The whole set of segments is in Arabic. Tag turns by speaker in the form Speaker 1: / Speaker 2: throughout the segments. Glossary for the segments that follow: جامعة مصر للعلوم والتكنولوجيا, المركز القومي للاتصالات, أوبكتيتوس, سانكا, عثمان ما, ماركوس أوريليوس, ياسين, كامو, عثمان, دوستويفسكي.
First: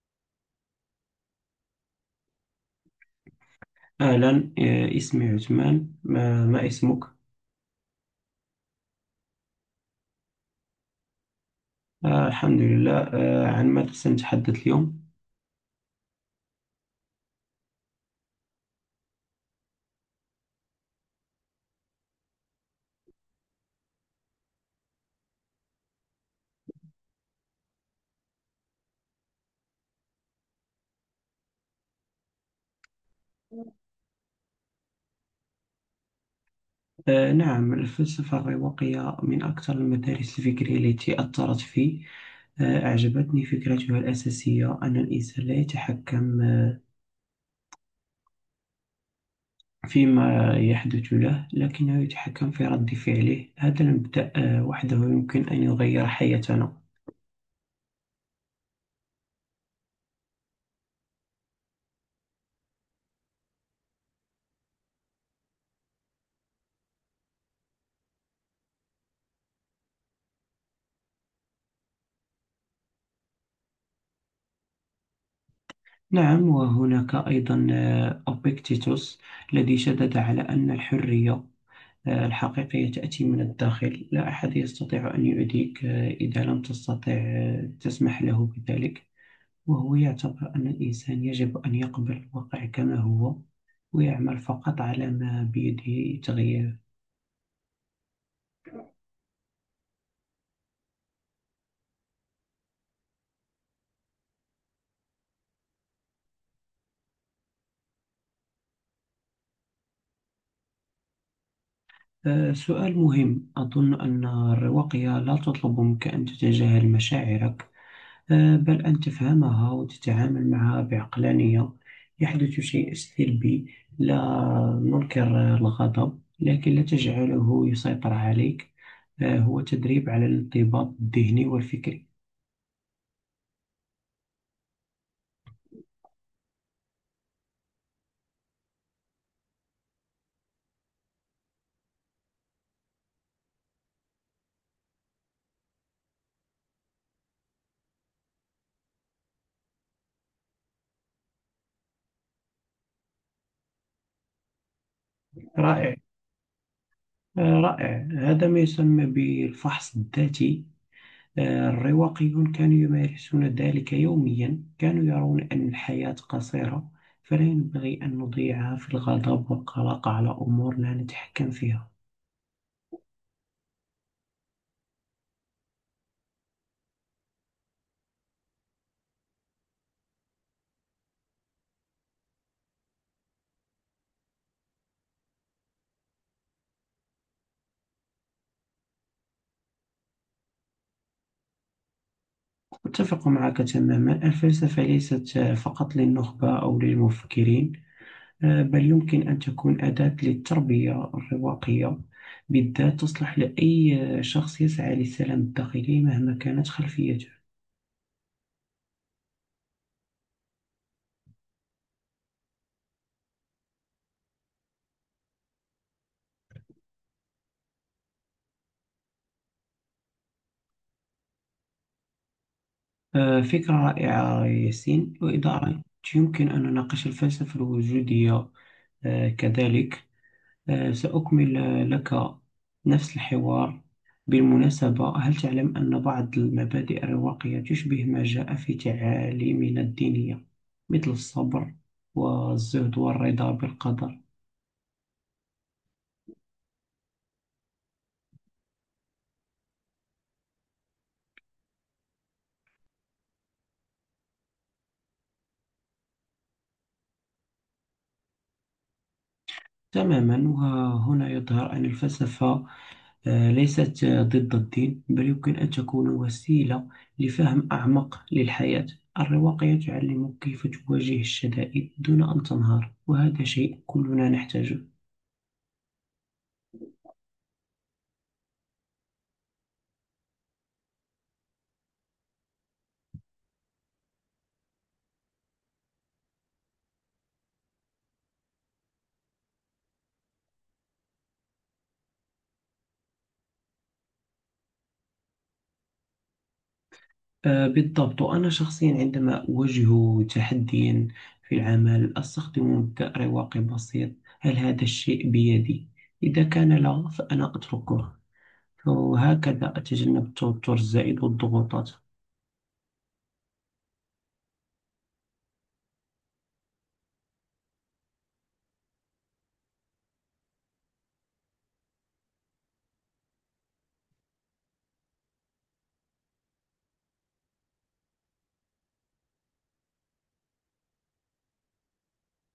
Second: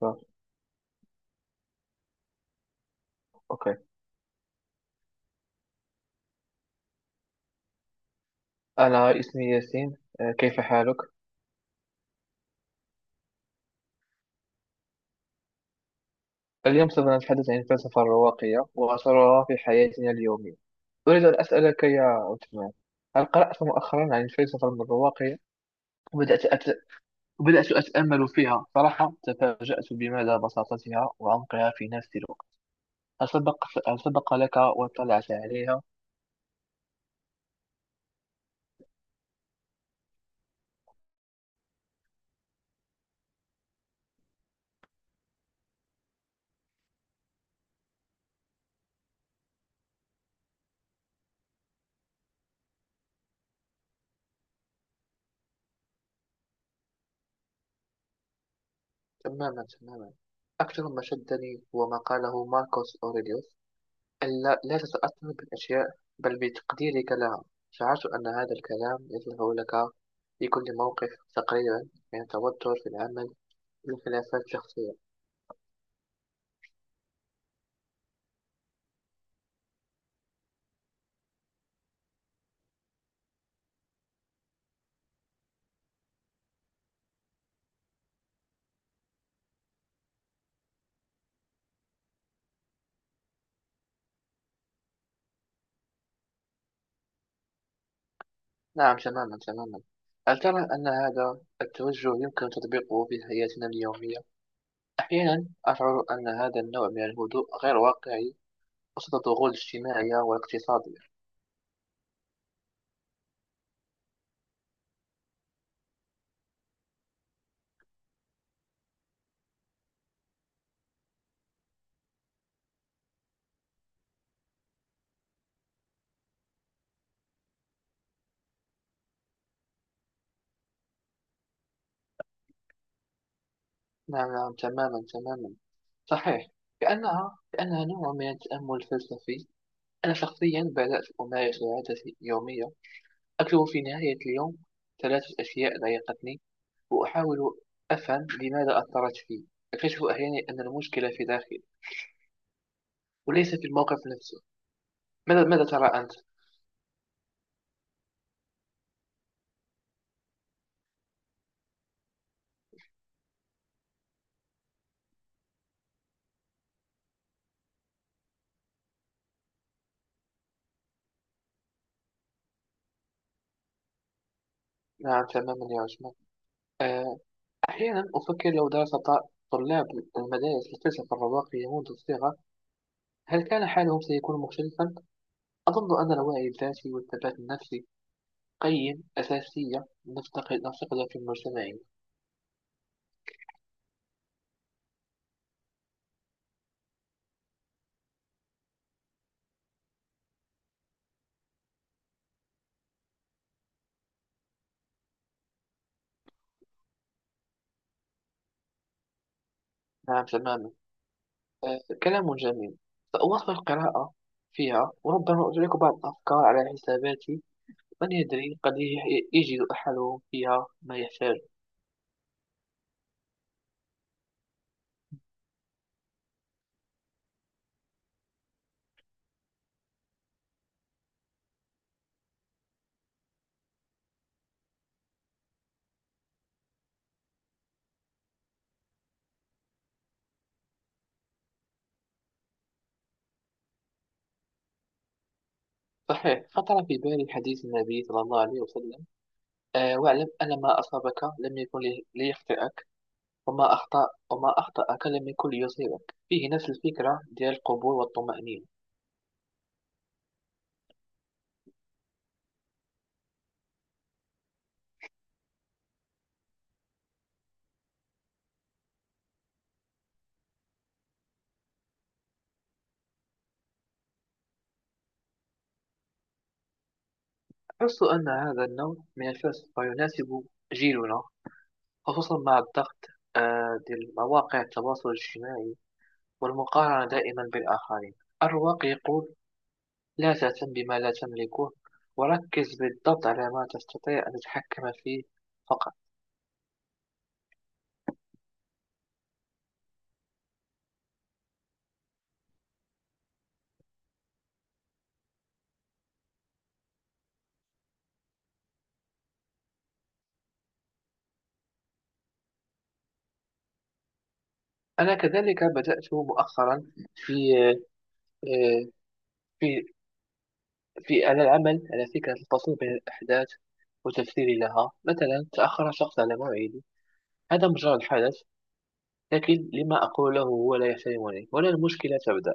Speaker 1: صح. أوكي.
Speaker 2: أهلا، اسمي عثمان. ما اسمك؟
Speaker 1: أنا اسمي ياسين، كيف حالك؟
Speaker 2: الحمد لله. عن ماذا سنتحدث اليوم؟
Speaker 1: اليوم سوف نتحدث عن الفلسفة الرواقية وأثرها في حياتنا اليومية. أريد أن أسألك يا عثمان، هل قرأت مؤخرا عن الفلسفة الرواقية؟ وبدأت أت... وبدأت أتأمل فيها. صراحة تفاجأت بمدى بساطتها وعمقها في نفس الوقت. هل سبق هل سبق لك واطلعت عليها؟
Speaker 2: نعم، الفلسفة الرواقية من أكثر المدارس الفكرية التي أثرت في. أعجبتني فكرتها الأساسية، أن الإنسان لا يتحكم فيما يحدث له، لكنه يتحكم في رد فعله. هذا المبدأ وحده يمكن أن يغير حياتنا.
Speaker 1: تماما، تماما. أكثر ما شدني هو ما قاله ماركوس أوريليوس: ألا لا تتأثر بالأشياء، بل بتقديرك لها. شعرت أن هذا الكلام يصلح لك في كل موقف تقريبا، من التوتر في العمل والخلافات الشخصية.
Speaker 2: نعم، وهناك أيضا أوبكتيتوس، الذي شدد على أن الحرية الحقيقية تأتي من الداخل. لا أحد يستطيع أن يؤذيك إذا لم تستطع تسمح له بذلك. وهو يعتبر أن الإنسان يجب أن يقبل الواقع كما هو، ويعمل فقط على ما بيده تغييره.
Speaker 1: نعم، تماما تماما. هل ترى أن هذا التوجه يمكن تطبيقه في حياتنا اليومية؟ أحيانا أشعر أن هذا النوع من الهدوء غير واقعي وسط الضغوط الاجتماعية والاقتصادية.
Speaker 2: سؤال مهم. أظن أن الرواقية لا تطلب منك أن تتجاهل مشاعرك، بل أن تفهمها وتتعامل معها بعقلانية. يحدث شيء سلبي، لا ننكر الغضب، لكن لا تجعله يسيطر عليك. هو تدريب على الانضباط الذهني والفكري.
Speaker 1: نعم نعم، تماما تماما، صحيح. كأنها نوع من التأمل الفلسفي. أنا شخصيا بدأت أمارس عادة يومية، أكتب في نهاية اليوم ثلاثة أشياء ضايقتني وأحاول أفهم لماذا أثرت في. أكتشف أحيانا أن المشكلة في داخلي وليس في الموقف نفسه. ماذا ترى
Speaker 2: رائع،
Speaker 1: أنت؟
Speaker 2: رائع. هذا ما يسمى بالفحص الذاتي. الرواقيون كانوا يمارسون ذلك يوميا. كانوا يرون أن الحياة قصيرة، فلا ينبغي أن نضيعها في الغضب والقلق على أمور لا نتحكم فيها.
Speaker 1: نعم تماما يا عثمان. آه، أحيانا أفكر، لو درس طلاب المدارس الفلسفة الرواقية منذ الصغر، هل كان حالهم سيكون مختلفا؟ أظن أن الوعي الذاتي والثبات النفسي قيم أساسية نفتقدها في مجتمعنا.
Speaker 2: أتفق معك تماما، الفلسفة ليست فقط للنخبة أو للمفكرين، بل يمكن أن تكون أداة للتربية. الرواقية بالذات تصلح لأي شخص يسعى للسلام الداخلي، مهما كانت خلفيته.
Speaker 1: نعم تماما، كلام جميل. سأواصل القراءة فيها، وربما أشارك بعض الأفكار على حساباتي. من يدري، قد يجد أحدهم فيها ما يحتاج.
Speaker 2: فكرة رائعة ياسين، وإذا أردت يمكن أن نناقش الفلسفة الوجودية كذلك. سأكمل لك نفس الحوار. بالمناسبة، هل تعلم أن بعض المبادئ الرواقية تشبه ما جاء في تعاليمنا الدينية، مثل الصبر والزهد والرضا بالقدر؟
Speaker 1: صحيح، خطر في بالي حديث النبي صلى الله عليه وسلم: أه، واعلم أن ما أصابك لم يكن ليخطئك، وما أخطأك لم يكن ليصيبك. فيه نفس الفكرة ديال القبول والطمأنينة.
Speaker 2: تماما، وهنا يظهر أن الفلسفة ليست ضد الدين، بل يمكن أن تكون وسيلة لفهم أعمق للحياة. الرواقية تعلمك كيف تواجه الشدائد دون أن تنهار، وهذا شيء كلنا نحتاجه.
Speaker 1: أحس أن هذا النوع من الفلسفة يناسب جيلنا، خصوصا مع الضغط ديال مواقع التواصل الاجتماعي والمقارنة دائما بالآخرين. الرواق يقول لا تهتم بما لا تملكه، وركز بالضبط على ما تستطيع أن تتحكم فيه فقط.
Speaker 2: بالضبط. وأنا شخصيا عندما أواجه تحديا في العمل، أستخدم مبدأ رواقي بسيط: هل هذا الشيء بيدي؟ إذا كان لا، فأنا أتركه، وهكذا أتجنب التوتر الزائد والضغوطات.
Speaker 1: أنا كذلك بدأت مؤخرا في آه، في في على العمل على فكرة الفصل بين الأحداث وتفسيري لها. مثلا تأخر شخص على موعدي، هذا مجرد حدث، لكن لما أقوله هو لا يحترمني ولا، المشكلة تبدأ.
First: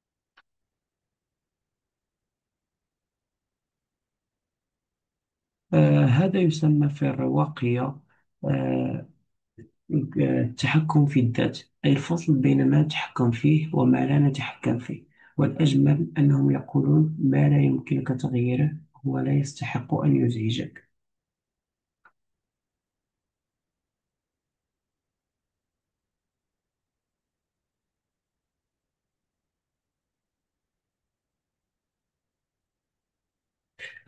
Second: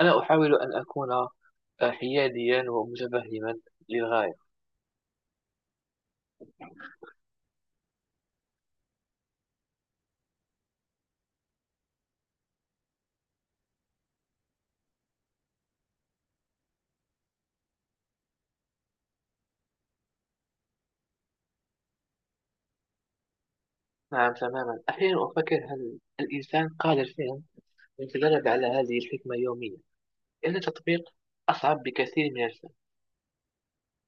Speaker 1: أنا أحاول أن أكون حياديا ومتفهما للغاية.
Speaker 2: هذا يسمى في الرواقية آه، التحكم في الذات، أي الفصل بين ما نتحكم فيه وما لا نتحكم فيه. والأجمل أنهم يقولون ما لا يمكنك تغييره ولا يستحق أن يزعجك.
Speaker 1: نعم تماما. أحيانا أفكر، هل الإنسان قادر فعلا أن يتدرب على هذه الحكمة يوميا؟ لأن التطبيق أصعب بكثير من الفهم.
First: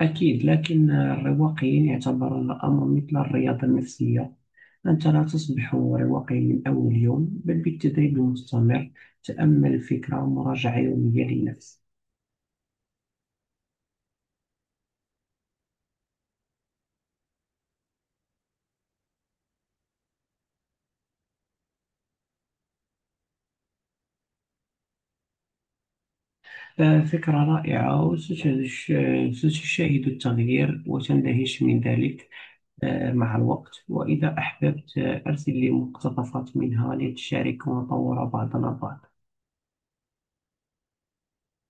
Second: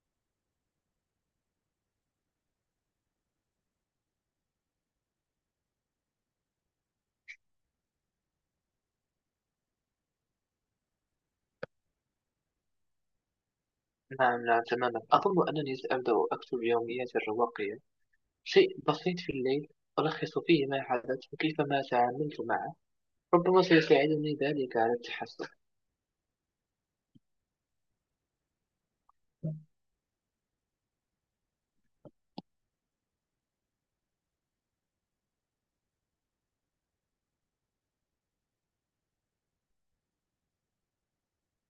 Speaker 2: أكيد، لكن الرواقيين يعتبرون الأمر مثل الرياضة النفسية. أنت لا تصبح رواقيا من أول يوم، بل بالتدريب المستمر، تأمل الفكرة، مراجعة يومية للنفس.
Speaker 1: نعم نعم تماما، أظن أنني سأبدأ أكتب يومياتي الرواقية، شيء بسيط في الليل ألخص فيه ما حدث وكيف ما تعاملت معه. ربما سيساعدني ذلك على التحسن.
Speaker 2: فكرة رائعة، ستشاهد التغيير وتندهش من ذلك مع الوقت. وإذا أحببت أرسل لي مقتطفات منها لتشارك ونطور بعضنا البعض.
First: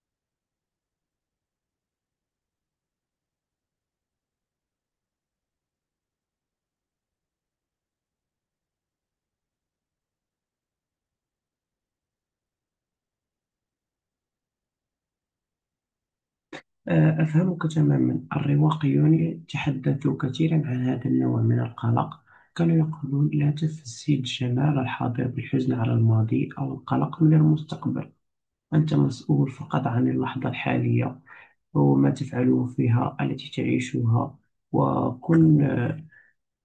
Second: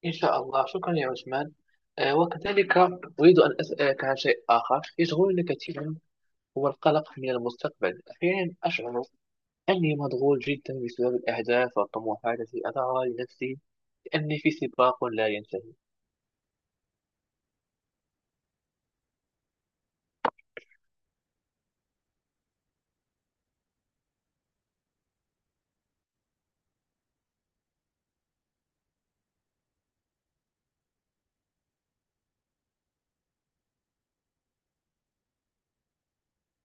Speaker 1: إن شاء الله. شكرا يا عثمان. وكذلك أريد أن أسألك عن شيء آخر يشغلني كثيرا، هو القلق من المستقبل. أحيانا أشعر أني مشغول جدا بسبب الأهداف والطموحات التي أضعها لنفسي، لأني في سباق لا ينتهي.
Speaker 2: أفهمك تماما. الرواقيون تحدثوا كثيرا عن هذا النوع من القلق. كانوا يقولون لا تفسد جمال الحاضر بالحزن على الماضي أو القلق من المستقبل. أنت مسؤول فقط عن اللحظة الحالية وما تفعله فيها التي تعيشها، وكن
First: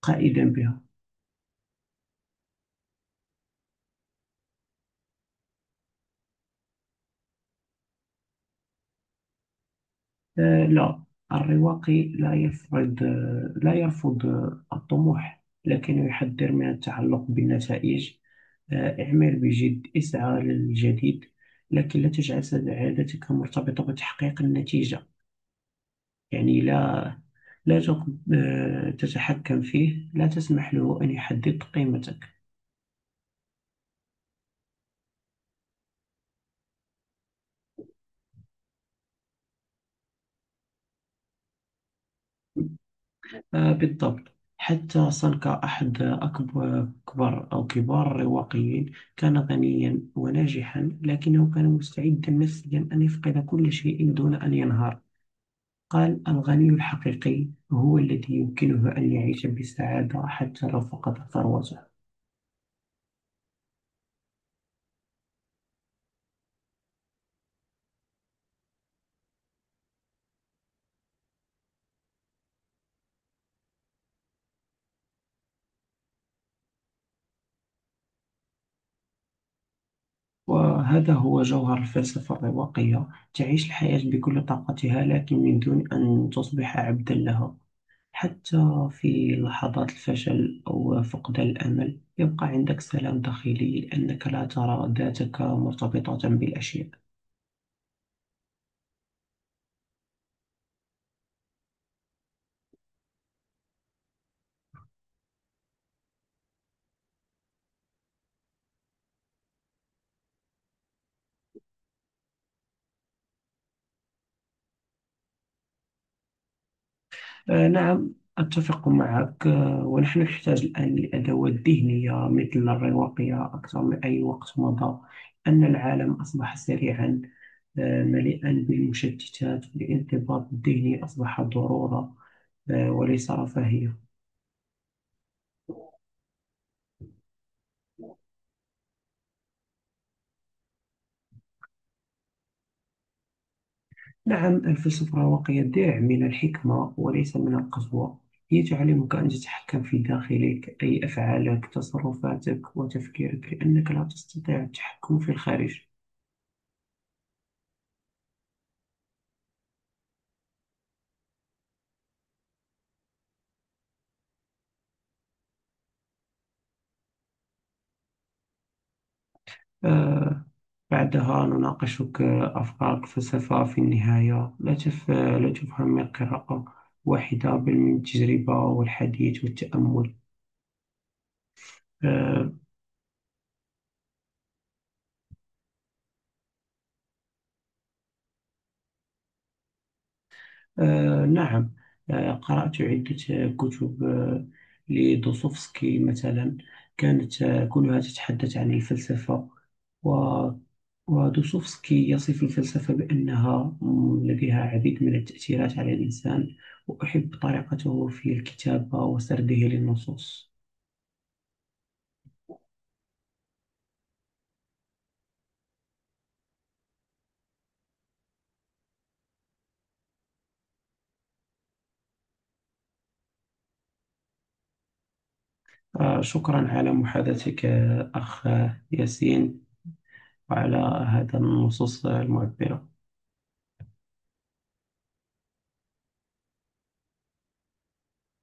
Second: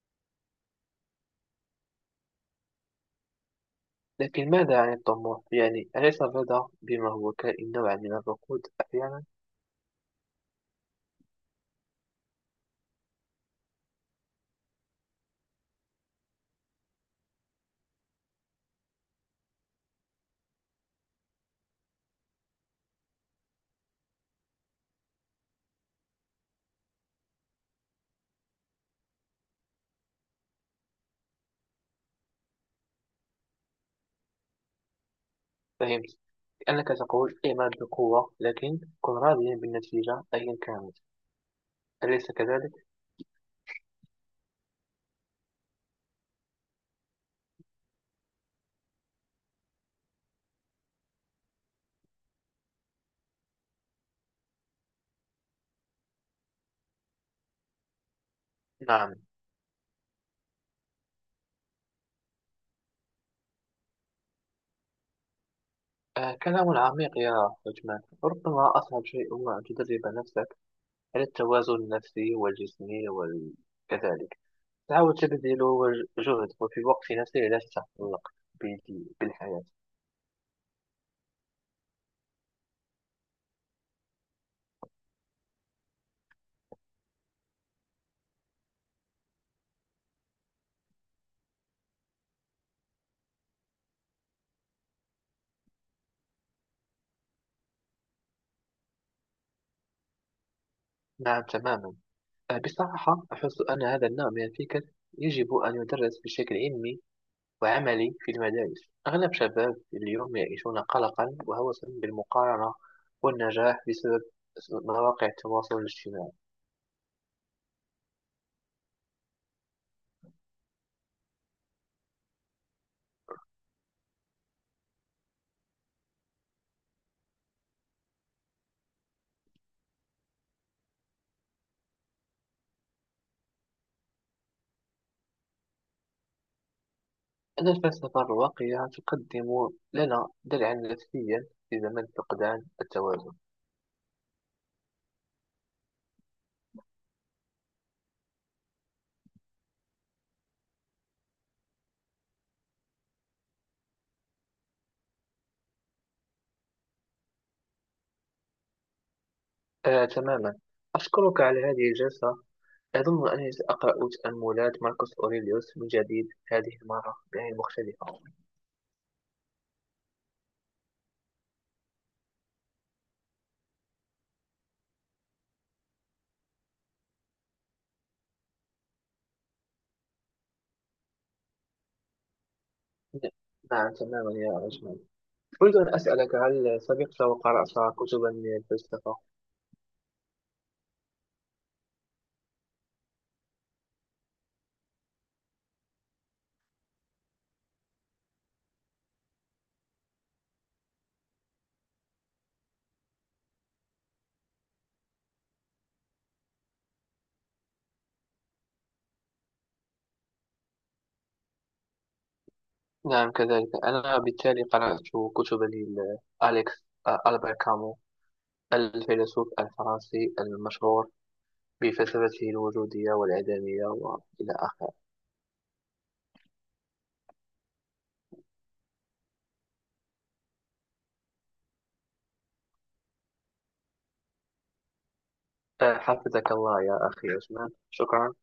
Speaker 2: قائدا بها.
Speaker 1: لكن ماذا عن الطموح؟ يعني أليس الرضا بما هو كائن نوعا من الركود أحيانا؟
Speaker 2: لا، الرواقي لا يفرض آه، لا يرفض الطموح، لكنه يحذر من التعلق بالنتائج. اعمل بجد، اسعى للجديد، لكن لا تجعل سعادتك مرتبطة بتحقيق النتيجة. يعني لا لا تتحكم فيه، لا تسمح له أن يحدد قيمتك.
Speaker 1: فهمت، لأنك تقول اعمل بقوة لكن كن راضيا بالنتيجة أيا كانت، أليس كذلك؟
Speaker 2: بالضبط. حتى سانكا، أحد أكبر كبار أو كبار الرواقيين، كان غنيا وناجحا، لكنه كان مستعدا نفسيا أن يفقد كل شيء دون أن ينهار. قال: الغني الحقيقي هو الذي يمكنه أن
Speaker 1: نعم.
Speaker 2: يعيش بسعادة حتى لو فقد ثروته.
Speaker 1: آه، كلام عميق يا عثمان. ربما أصعب شيء هو أن تدرب نفسك على التوازن النفسي والجسمي، وكذلك تعاود تبذل جهد وفي وقت يسير لا تتعلق بالحياة.
Speaker 2: وهذا هو جوهر الفلسفة الرواقية، تعيش الحياة بكل طاقتها لكن من دون أن تصبح عبدا لها. حتى في لحظات الفشل أو فقدان الأمل، يبقى عندك سلام داخلي، لأنك لا ترى ذاتك مرتبطة بالأشياء.
Speaker 1: نعم تماما. أه، بصراحة أحس أن هذا النوع من الفكر يجب أن يدرس بشكل علمي وعملي في المدارس. أغلب شباب اليوم يعيشون قلقا وهوسا بالمقارنة والنجاح بسبب مواقع التواصل الاجتماعي.
Speaker 2: نعم، أتفق معك. ونحن نحتاج الآن لأدوات ذهنية مثل الرواقية أكثر من أي وقت مضى. أن العالم أصبح سريعا مليئا بالمشتتات، والانضباط الذهني أصبح ضرورة وليس رفاهية.
Speaker 1: أن الفلسفة الراقية تقدم لنا درعا نفسيا في زمن فقدان التوازن.
Speaker 2: نعم، الفلسفة الرواقية درع من الحكمة وليس من القسوة. هي تعلمك أن تتحكم في داخلك، أي أفعالك، تصرفاتك وتفكيرك، لأنك لا تستطيع التحكم في الخارج.
Speaker 1: أه تماما. أشكرك على هذه الجلسة. أظن أنني سأقرأ تأملات ماركوس أوريليوس من جديد، هذه المرة بعين مختلفة.
Speaker 2: آه، بعدها نناقشك أفكارك. فلسفة في النهاية، لا تفهم القراءة واحدة، بل من التجربة والحديث والتأمل. آه
Speaker 1: نعم تماما يا أجمل. أريد أن أسألك، هل سبق وقرأت كتبا من الفلسفة؟
Speaker 2: نعم، قرأت عدة كتب لدوستويفسكي مثلا. كانت كلها تتحدث عن الفلسفة، و ودوستويفسكي يصف الفلسفة بأنها لديها العديد من التأثيرات على الإنسان. وأحب طريقته في الكتابة وسرده للنصوص.
Speaker 1: نعم كذلك، أنا بالتالي قرأت كتبا لأليكس، ألبر كامو، الفيلسوف الفرنسي المشهور بفلسفته الوجودية والعدمية وإلى آخره.
Speaker 2: شكرا على محادثتك أخ ياسين، وعلى هذا النصوص المعبرة.
Speaker 1: حفظك الله يا أخي عثمان. شكرا